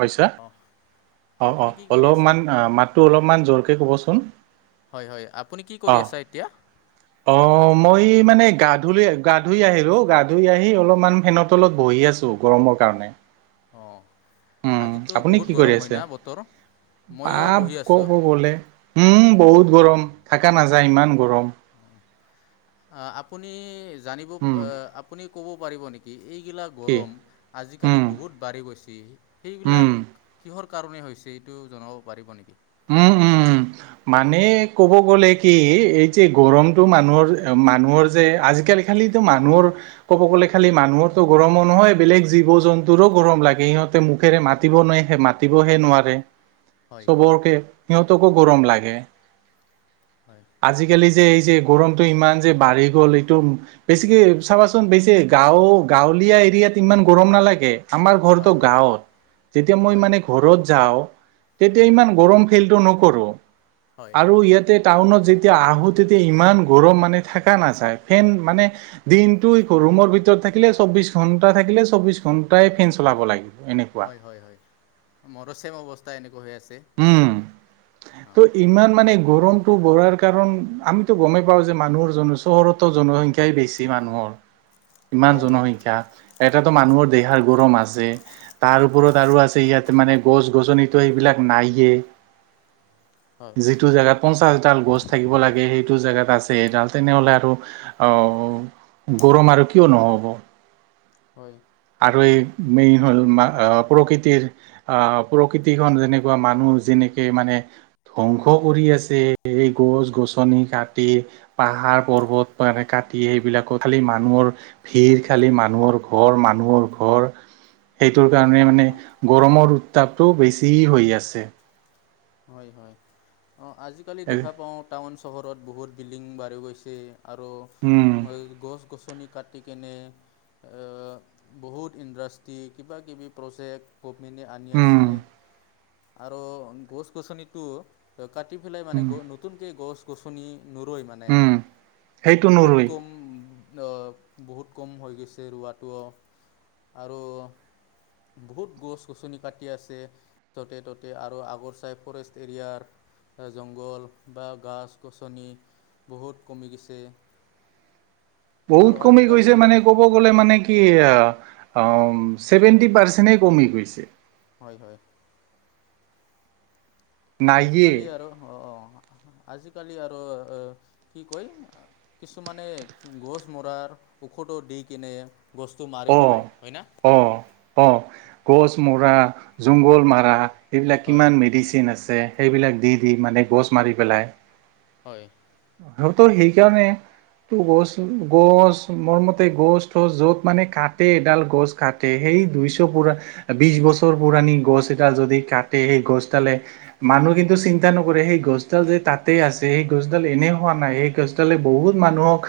হৈছা অ অ', - আপুনি অ', কি কৰি আছা অলপমান মাতটো অলপমান জোৰকে ক'বচোন হয় হয় আপুনি কি কৰি অ', আছা এতিয়া - অ', মই মানে গা ধুলো গা ধুই আহিলো গা ধুই আহি অলপমান ফেনত তলত বহি আছো গৰমৰ কাৰণে অ', উম আজিতো বহুত গৰম হয় না বতৰ? ময়ো বাপ বহি ক আছোঁ ক' গলে হম বহুত গৰম থাকা নাযায় ইমান গৰম আ, আপুনি জানিব উম আপুনি ক'ব পাৰিব নেকি? এইগিলাক কি গৰম আজিকালি উম বহুত বাঢ়ি গৈছে উম এইগিলাক কিহৰ কাৰণে হৈছে এইটো জনাব পাৰিব নেকি? উম -উম- উম মানে ক'ব গ'লে কি এই যে গৰমটো মানুহৰ মানুহৰ যে আজিকালি খালি মানুহৰ ক'ব গ'লে খালি মানুহৰো গৰমো নহয় বেলেগ জীৱ জন্তুৰো গৰম লাগে সিহঁতে মুখেৰে মাতিবহে নোৱাৰে মাতিবহে হয় নোৱাৰে সিহঁতকো গৰম লাগে হয় আজিকালি যে এই যে গৰমতটো ইমান যে বাঢ়ি গ'ল এইটো বেছিকে চাবাচোন বেছি গাঁও গাঁৱলীয়া এৰিয়াত ইমান গৰম নালাগে আমাৰ ঘৰটো হয় হয় গাঁৱত যেতিয়া মই হয় মানে ঘৰত যাওঁ তেতিয়া ইমান গৰম ফিলটো নকৰোঁ হয় আৰু ইয়াতে টাউনত যেতিয়া আহো তেতিয়া ইমান গৰম মানে থকা নাযায় ফেন মানে দিনটো কৰো ৰুমৰ ভিতৰত থাকিলে, চৌবিশ ঘন্টা থাকিলে চৌবিশ ঘণ্টাই ফেন চলাব লাগে। হয় -হয় -হয় মৰো চেম অৱস্থা এনেকুৱা হৈ আছে। উম টো অঁ ইমান মানে গৰমটো বঢ়াৰ কাৰণ, আমিতো গমেই পাওঁ যে মানুহৰ জন চহৰতো জনসংখ্যাই বেছি মানুহৰ ইমান হয় হয় জনসংখ্যা এটাটো মানুহৰ দেহাৰ গৰম আছেই। তাৰ ওপৰত আৰু আছে ইয়াত মানে গছ -গছনিটো এইবিলাক নায়ে, হয় যিটো জেগাত পঞ্চাশডাল গছ থাকিব লাগে, সেইটো জেগাত আছে এডাল তেনেহ'লে আৰু অহ গৰম আৰু কিয় নহ'ব। [inaudible] আৰু এই মেইন হ'ল আ প্ৰকৃতিৰ আ প্ৰকৃতিখন যেনেকুৱা মানুহ যেনে কি মানে? ধ্বংস কৰি আছে। এই গছ -গছনি কাটি পাহাৰ- পৰ্বত মানে কাটি কাটি এইবিলাকত খালি মানুহৰ ভিৰ খালি মানুহৰ ঘৰ মানুহৰ মোৰ ঘৰ সেইটোৰ কাৰণে মানে হয় গৰমৰ তাপটো বেছি হৈ আছে। হয় হয়। অ', জিকালি দেখা পাওঁ টাউন চহৰত বহুত বিল্ডিং বাঢ়ি গৈছে। আৰু উম গছ-গছনি কাটি কিনে অ', বহুত ইণ্ডাষ্ট্ৰ্ৰী কিবা কিবি প্ৰজেক্ট।। গভমেণ্টে আনি উম আছে। আৰু গছ গছনিটো কাটি পেলাই মানে উম নতুনকে গছ-গছনি নুৰৈই মানে উম সেইটো বহুত নৰুই কম অ', বহুত কম হৈ গৈছে ৰোৱাটো আৰু বহুত গছ গছনি কাটি আছে যতে -ততে আৰু আগৰ চাই ফৰেষ্ট এৰিয়াৰ। জংঘল বা গাছ -গছনি বহুত কমি বহুত আৰু কমি আজিকালি গৈছে মানে ক'ব গ'লে মানে কি আ আ' ম, ছেভেনটি পাৰ্চেন্টে কমি গৈছে। হয় হয়। নায়ে আজিকালি আৰু অ',। আজিকালি আৰু কি কয় কিছুমানে গছ মৰাৰ ঔষধো দি কিনে গছটো মাৰি পেলায় অ', হয় না অ', অ' গছ মৰা জংঘল মাৰা এইবিলাক হয় কিমান মেডিচিন আছে সেইবিলাক দি দি মানে গছ মাৰি পেলাই। হয়। সিহঁতৰ সেইকাৰণে তো গছ-গছ মোৰমতে গছ- তছ য'ত মানে কাটে এডাল গছ কাটে সেই দুইশ পুৰা বিশ বছৰ পুৰাণি গছ এডাল যদি কাটে সেই গছডালে মানুহ কিন্তু চিন্তা নকৰে সেই গছডাল যে তাতেই আছে সেই গছডাল এনে এনে হোৱা নাই। সেই গছালে বহুত মানুহক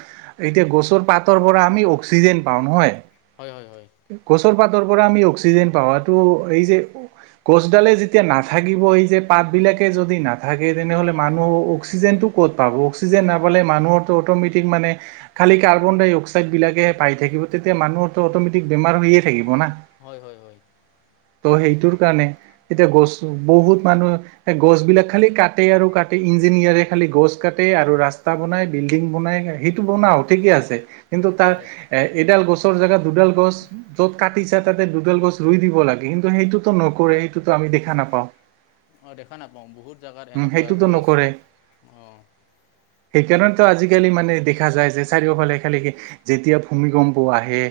এতিয়া গছৰ পাতৰ পৰা আমি অক্সিজেন পাওঁ। নহয় হয়, হয়-হয়। গছৰ পাতৰ পৰা আমি অক্সিজেন পাৱাটো এই যে গছডালে যেতিয়া নাথাকিব, এই যে পাত বিলাকে যদি নাথাকে তেনেহলে মানুহ অক্সিজেন ক'ত পাব। অক্সিজেন নাপালে মানুহৰ টো অট'মেটিক মানে খালি কাৰ্বন ডাই অক্সাইড বিলাকেহে পাই থাকিব। তেতিয়া মানুহৰতটো অট'মেটিক বেমাৰ হৈয়ে থাকিব না? হয়, হয়-হয়। ত' সেইটোৰ কাৰণে, এতিয়া গছ বহুত মানুহ গছ বিলাক খালি কাটেই আৰু কাটেই। এ ইঞ্জিনিয়াৰে খালি গছ কাটে আৰু ৰাস্তা বনাই বিল্ডিং বনাই। সেইটো বনাওক ঠিকেই আছে কিন্তু তাৰ হয় এই এডাল গছৰ জেগাত দুডাল গছ। য'ত কাটিছে তাতে দুডাল গছ ৰুই দিব লাগে। কিন্তু সেইটোতো নকৰে। সেই টো আমি দেখা নাপাওঁ। অ', দেখা নাপাওঁ বহুত জাগাত উম হেনেকুৱা সেইটোতো গছ অ'। সেই কাৰণেতো আজিকালি মানে দেখা যায় যে চাৰিওফালে খালি যেতিয়া ভূমিকম্প আহে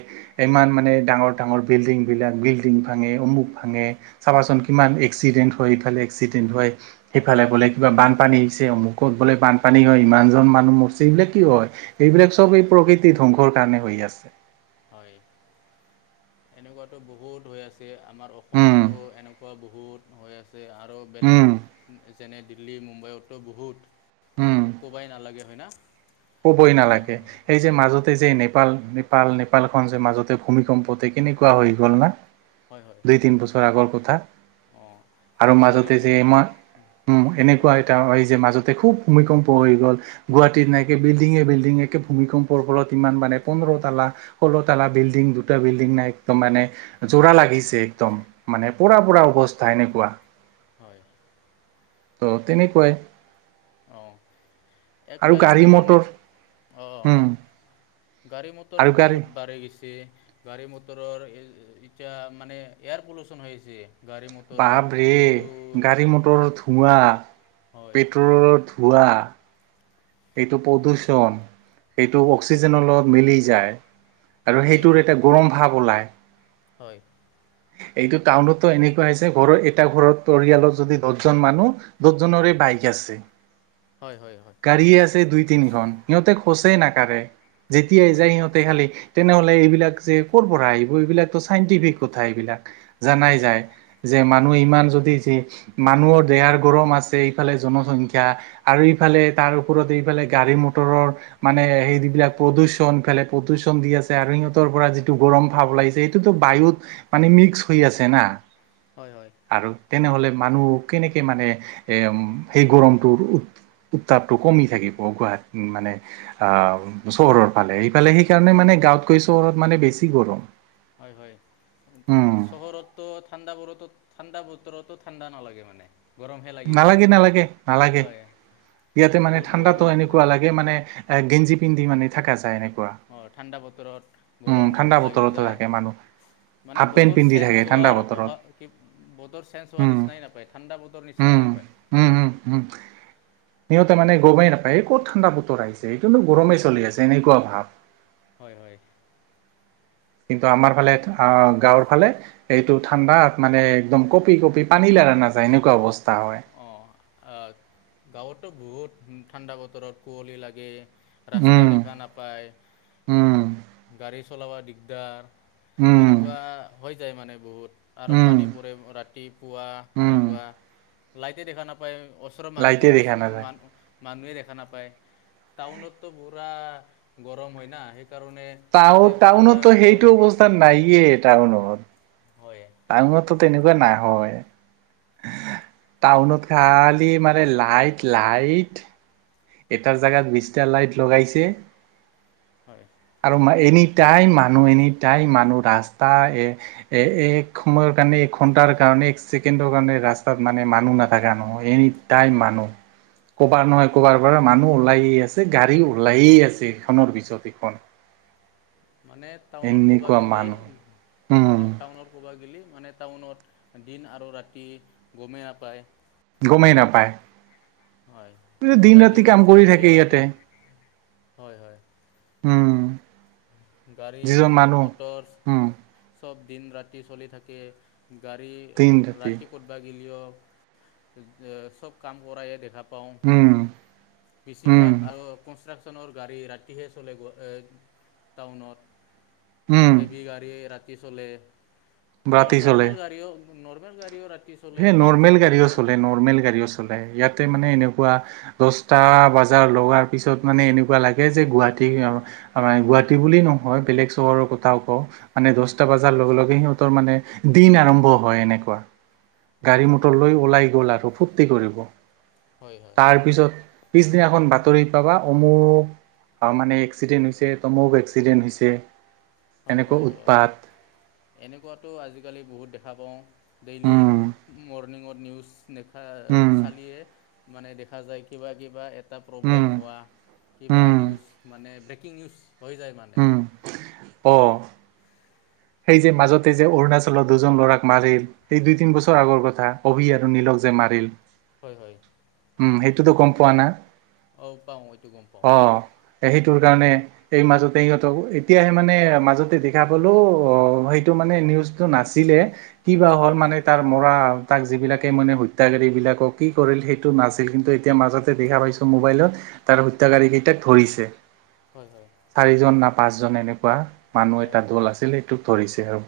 ইমান মানে ডাঙৰ, ডাঙৰ বিল্ডিংবিলাক বিল্ডিং ভাঙে, অমুক ভাঙে চাবাচোন কিমান এক্সিডেন্ট হয়, ইফালে এক্সিডেন্ট হয় সেইফালে বোলে কিবা বানপানী আহিছে অমুক ক'ত বোলে বানপানী হয়, ইমানজন মানুহ মৰছি এইবিলাক কি হয় এইবিলাক চব এই প্ৰকৃতি ধ্বংসৰ কাৰণে হৈ আছে। হয়'। এনেকুৱাতো বহুত হৈ আছে আমাৰ উম অসমতো এনেকুৱা বহুত হৈ আছে। আৰু উম বেলেগ যেনে দিল্লী মুম্বাইততো বহুত উম ক'বাই নালাগে হয় না। কবই নালাগে সেই যে অঁ মাজতে যে নেপাল, নেপাল নেপাল খন যে মাজতে ভূমিকম্পতে কেনেকুৱা হৈ গল না হয় হয় দুই তিন বছৰ আগৰ কথা অঁ আৰু মাজতে আগতেতো যে, [unintelligible] উম এনেকুৱা হয় এটা হয় যে মাজতে খুব ভূমিকম্প হৈ গ'ল গুৱাহাটীত নাই বিল্ডিঙে, বিল্ডিঙে একে ভূমিকম্পৰ ফলত ইমান মানে পন্ধৰ তালা, ষো্ল তলা বিল্ডিং দুটা বিল্ডিং একদম মানে জোৰা লাগিছে, একদম মানে পোৰা পোৰা, অৱস্থা এনেকুৱা হয়, ত' তেনেকুৱাই। আহ, এক আৰু গাড়ী টাইমতো নে মটৰ আহ', উম হয়। গাড়ী মটৰ আৰু গাড়ী বহুত বাঢ়ি গৈছে। গাড়ী মটৰৰ এতিয়া মানে এয়াৰ পলুচন হৈ আছে, গাড়ী মটৰৰ বাপৰে যোনটো গাড়ী মটৰ ধোৱা, হয় পেট্ৰলৰ ধোৱা ৱাহ', এইটো প্ৰদূষণ, এইটো অক্সিজেনৰ লগত মিলি যায়। আৰু হয় হয় সেইটোৰ এটা গৰম ভাৱ ওলায়। হয়', এইটো টাউনতো এনেকুৱা হৈছে ঘৰৰ এটা ঘৰ পৰিয়ালত যদি দহজন মানুহ দছজনৰে বাইক আছে। হয় হয় হয় গাড়ী আছে দুই, তিনিখন সিহঁতে খোচেই নাকৰে যেতিয়াই হয় যায়, সিহঁতে খালি তেনেহ'লে এইবিলাক যে ক'ৰপৰা আহিব এইবিলাকতো চাইণ্টিফিক কথা এইবিলাক জানাই হয় যায় যে, মানুহ হয় ইমান যদি যি মানুহৰ দেহাৰ গৰম আছে, ইফালে জনসংখ্যা আৰু ইফালে তাৰ ওপৰত এইফালে গাড়ী ম মটৰৰ মানে সেই বিলাক প্ৰদূষণ ফালে প্ৰদূষণ দি আছে আৰু সিহঁতৰ পৰা যিটো গৰম ভাৱ ওলাইছে সেইটোটো বায়ুত মানে মিক্স হৈ আছে না হয় হয় আৰু তেনে হ'লে মানুহ কেনেকে মানে সেই গৰমটোৰ উত্তাপটো কমি থাকিব গুৱাহাটী মানে আহ চহৰৰ ফালে এইফালে সেইকাৰণে মানে গাওঁতকৈ চহৰত মানে বেছি গৰম। হয়, হয় উম চহৰতো ঠাণ্ডা বোৰতো ঠাণ্ডা বতৰতো ঠাণ্ডা নালাগে মানে। গৰমহে লাগি যায় নালাগে, নালাগে, নালাগে হয় ইয়াতে মানে বহুত গৰম ঠাণ্ডাটো লাগি যায় এনেকুৱা লাগে মানে এ গেঞ্জি পিন্ধি মানে থকা যায় এনে অ' ঠাণ্ডা বতৰত গৰম ঠাণ্ডা বহুত লাগি বতৰতো যায়। থাকে মানুহ মানে হাফ পেণ্ট বতৰ পিন্ধি থাকে চেঞ্জ ঠাণ্ডা হোৱাৰ বতৰত অভাৱ, বতৰ চেঞ্জ হোৱাৰ উম নিচিনাই নাপায় ঠাণ্ডা বতৰ নিচনা উম শুনাই নাপায়। উম উম উম সিহঁতে মানে গমেই নাপায় ক'ত ঠাণ্ডা বতৰ আহিছে এইটোনো গৰমেই চলি আছে এনেকুৱা ভাৱ। হয়, হয়। কিন্তু আমাৰ ফালে গাওঁৰ ফালে এইটো ঠাণ্ডা মানে একদম কঁপি কঁপি পানী লা লাৰা নাযায়, এনেকুৱা অৱস্থা হয়। গাওঁততো বহুত ঠাণ্ডা বতৰত কুঁৱলী লাগে। ৰাস্তা উম দেখা নাপায়, উম গাড়ী চলাব দিগদাৰ। উম এনেকুৱা হৈ যায় মানে বহুত। আৰু উম পানী পৰে ৰাতিপুৱা উম এনেকুৱা লাইটে দেখা নাপায়। ওচৰৰ মানুহটো লাইটে দেখা ওচৰ নাযায় মানু। মানুহে দেখা নাপায়, টাউন'টো পুৰা গৰম হয় না। সেইকাৰণে তাতে টাউন ঠাণ্ডা টাউনতো গৰম সেইটো অৱস্থা নাইয়ে টাউনত। হয় টাউনতটো তেনেকুৱা নাহয়। টাউনত খালি মানে লাইট লাইট। এটাৰ জাগাত বিশটা লাইট লগাইছে। হয়। আৰু এনি টাইম মানুহ এনি টাইম মানুহ ৰাস্তা এ এ এক সময়ৰ কাৰণে। ঘণ্টাৰ কাৰণে, এক ছেকেণ্ডৰ কাৰণে, ৰাস্তাত মানে মানুহ নাথাকা নহয়, এনি টাইম মানুহ। ক'বাৰ অঁ নহয়। ক'বাৰ পৰা মানুহ ওলাই আছে, গাড়ী ওলাইয়ে আছে, ইখনৰ পিছত সিখন। মানে টাউনত ক'বা গেলি, উম টাউনত ক'বা গেলি। মানে টাউনত দিন আৰু ৰাতি গমে নাপায়। গমে নাপায়। হয়, কেতিয়া ৰাতি দিন কাম হৈছে, কৰি কেতিয়া থাকে ৰাতি। ইয়াতে হয় উম। যিজন মানুহ গাড়ী-মটৰ উম চব দিন-ৰাতি চলি থাকে। গাড়ী ৰাতি ক'তবা গেলিও চব কাম কৰায়ে দেখা। পাওঁ, উম উম বেছিভাগ [unintelligible] কনষ্ট্ৰাকচন। চনৰ গাড়ী ৰাতিহে চলে গ টাউনত। উম হেভি গাড়ী ৰাতি চলে আৰু ৰাতি চলে নৰ্মেল গাড়ীও। নৰ্মেল গাড়ীওঁ ৰাতি চলে সেই কাম নৰ্মেল চলি থাকে গাড়ীও না চলে, নৰ্মেল গাড়ীও চলে, ইয়াতে মানে হয় এনেকুৱা দছটা বাজাৰ লগাৰ পিছত মানে এনেকুৱা লাগে যে গুৱাহাটী [unintelligible] গুৱাহাটী বুলি নহ হয় বেলেগ চহৰৰ কথাও কওঁ মানে দছটা বজাৰ লগে লগে সিহঁতৰ মানে দিন আৰম্ভ হয় এনেকে। কোৱা। হয় হয় গাড়ী-মটৰ লৈ ওলাই গ'ল আৰু ফুৰ্তি কৰিব, হয় হয় তাৰ পিছত পিছদিনা এখন বাতৰি পাবা অমুক। আৰু মানে এক্সিডেণ্ট হৈছে তমুক এক্সিডেণ্ট হৈছে। হয়, এনেকুৱা হয় অ', উৎপাত এনেকুৱাতো আজিকালি বহুত দেখা পাওঁ। ডেইলিৰ উম মৰ্ণিঙত নিউজ নেখা উম চালিয়ে। মানে দেখা যায় কিবা কিবা এটা উম প্ৰব্লেম হোৱা কিবা উম নিউজ মানে ব্ৰেকিং নিউজ হৈ যায় মানে। উম অ'। সেই যে মাজতে যে অৰুণাচলৰ দুজন ল'ৰাক মাৰিল এই দুই তিন বছৰ আগৰ কথা অভি আৰু নীলক। যে মাৰিল। হয়, হয়। উম, সেইটোতো গম পোৱা না। অ', পাওঁ, এইটো গম পাওঁ। তোৰ কাৰণে এই মাজতে সিহঁতক এতিয়াহে মানে মাজতে দেখা পালোঁ অ', সেইটো মানে নিউজটো নাছিলে কিবা হ'ল মানে তাৰ মৰা তাক যিবিলাকে মানে হত্যাকাৰী এইবিলাকক কি কৰিল সেইটো নাছিল কিন্তু এতিয়া মাজতে দেখা পাইছোঁ মোবাইলত। তাৰ হত্যাকাৰীকেইটাক ধৰিছে। হয় হয় চাৰিজন না পাঁচজন এনেকুৱা মানুহ হয় এটা দল আছিল। ধৰিছে আৰু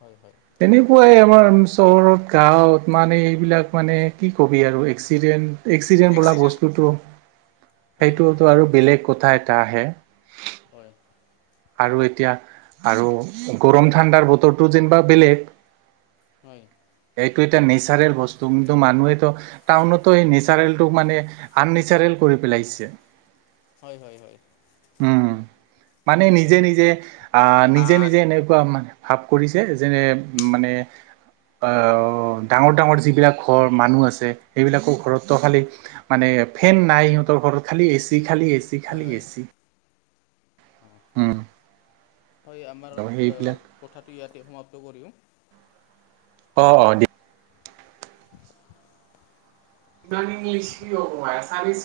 হয় হয় তেনেকুৱাই আমাৰ চহৰত গাঁৱত মানে এইবিলাক মানে কি কবি আৰু এক্সিডেণ্ট। এক্সিডেণ্ট বোলা বস্তুটো হয় হয় সেইটোওতো আৰু বেলেগ কথা এটা আহে। হয়। আৰু এতিয়া আৰু গৰম ঠাণ্ডাৰ বতৰটো যেনিবা বেলেগ। হয়। এই এ নেচাৰেল বস্তু কিন্তু মানুহে টাউনতো স নেচাৰেলটো মানে আন নচাৰেল কৰি পেলাইছে। হয়, হয়, হয়। উম, মানে নিজে নিজে আহ, নিজে আন নিজে এনেকুৱা মানে ভাপ কৰিছে যেনে উ মানে অ', ডাঙৰ ডাঙৰ যিবিলাক ঘৰ মানুহ আছে সেইবিলাকো ঘৰতো খালি মানে ফেন নাই সিহঁতৰ ঘৰত খালি এচি, খালী এচি, খালি এচি। অ', উম হয় আমাৰ ত সেইবিলাক কথাটো ইয়াতে সমাপ্ত কৰিও অ', অ', দি [unintelligible]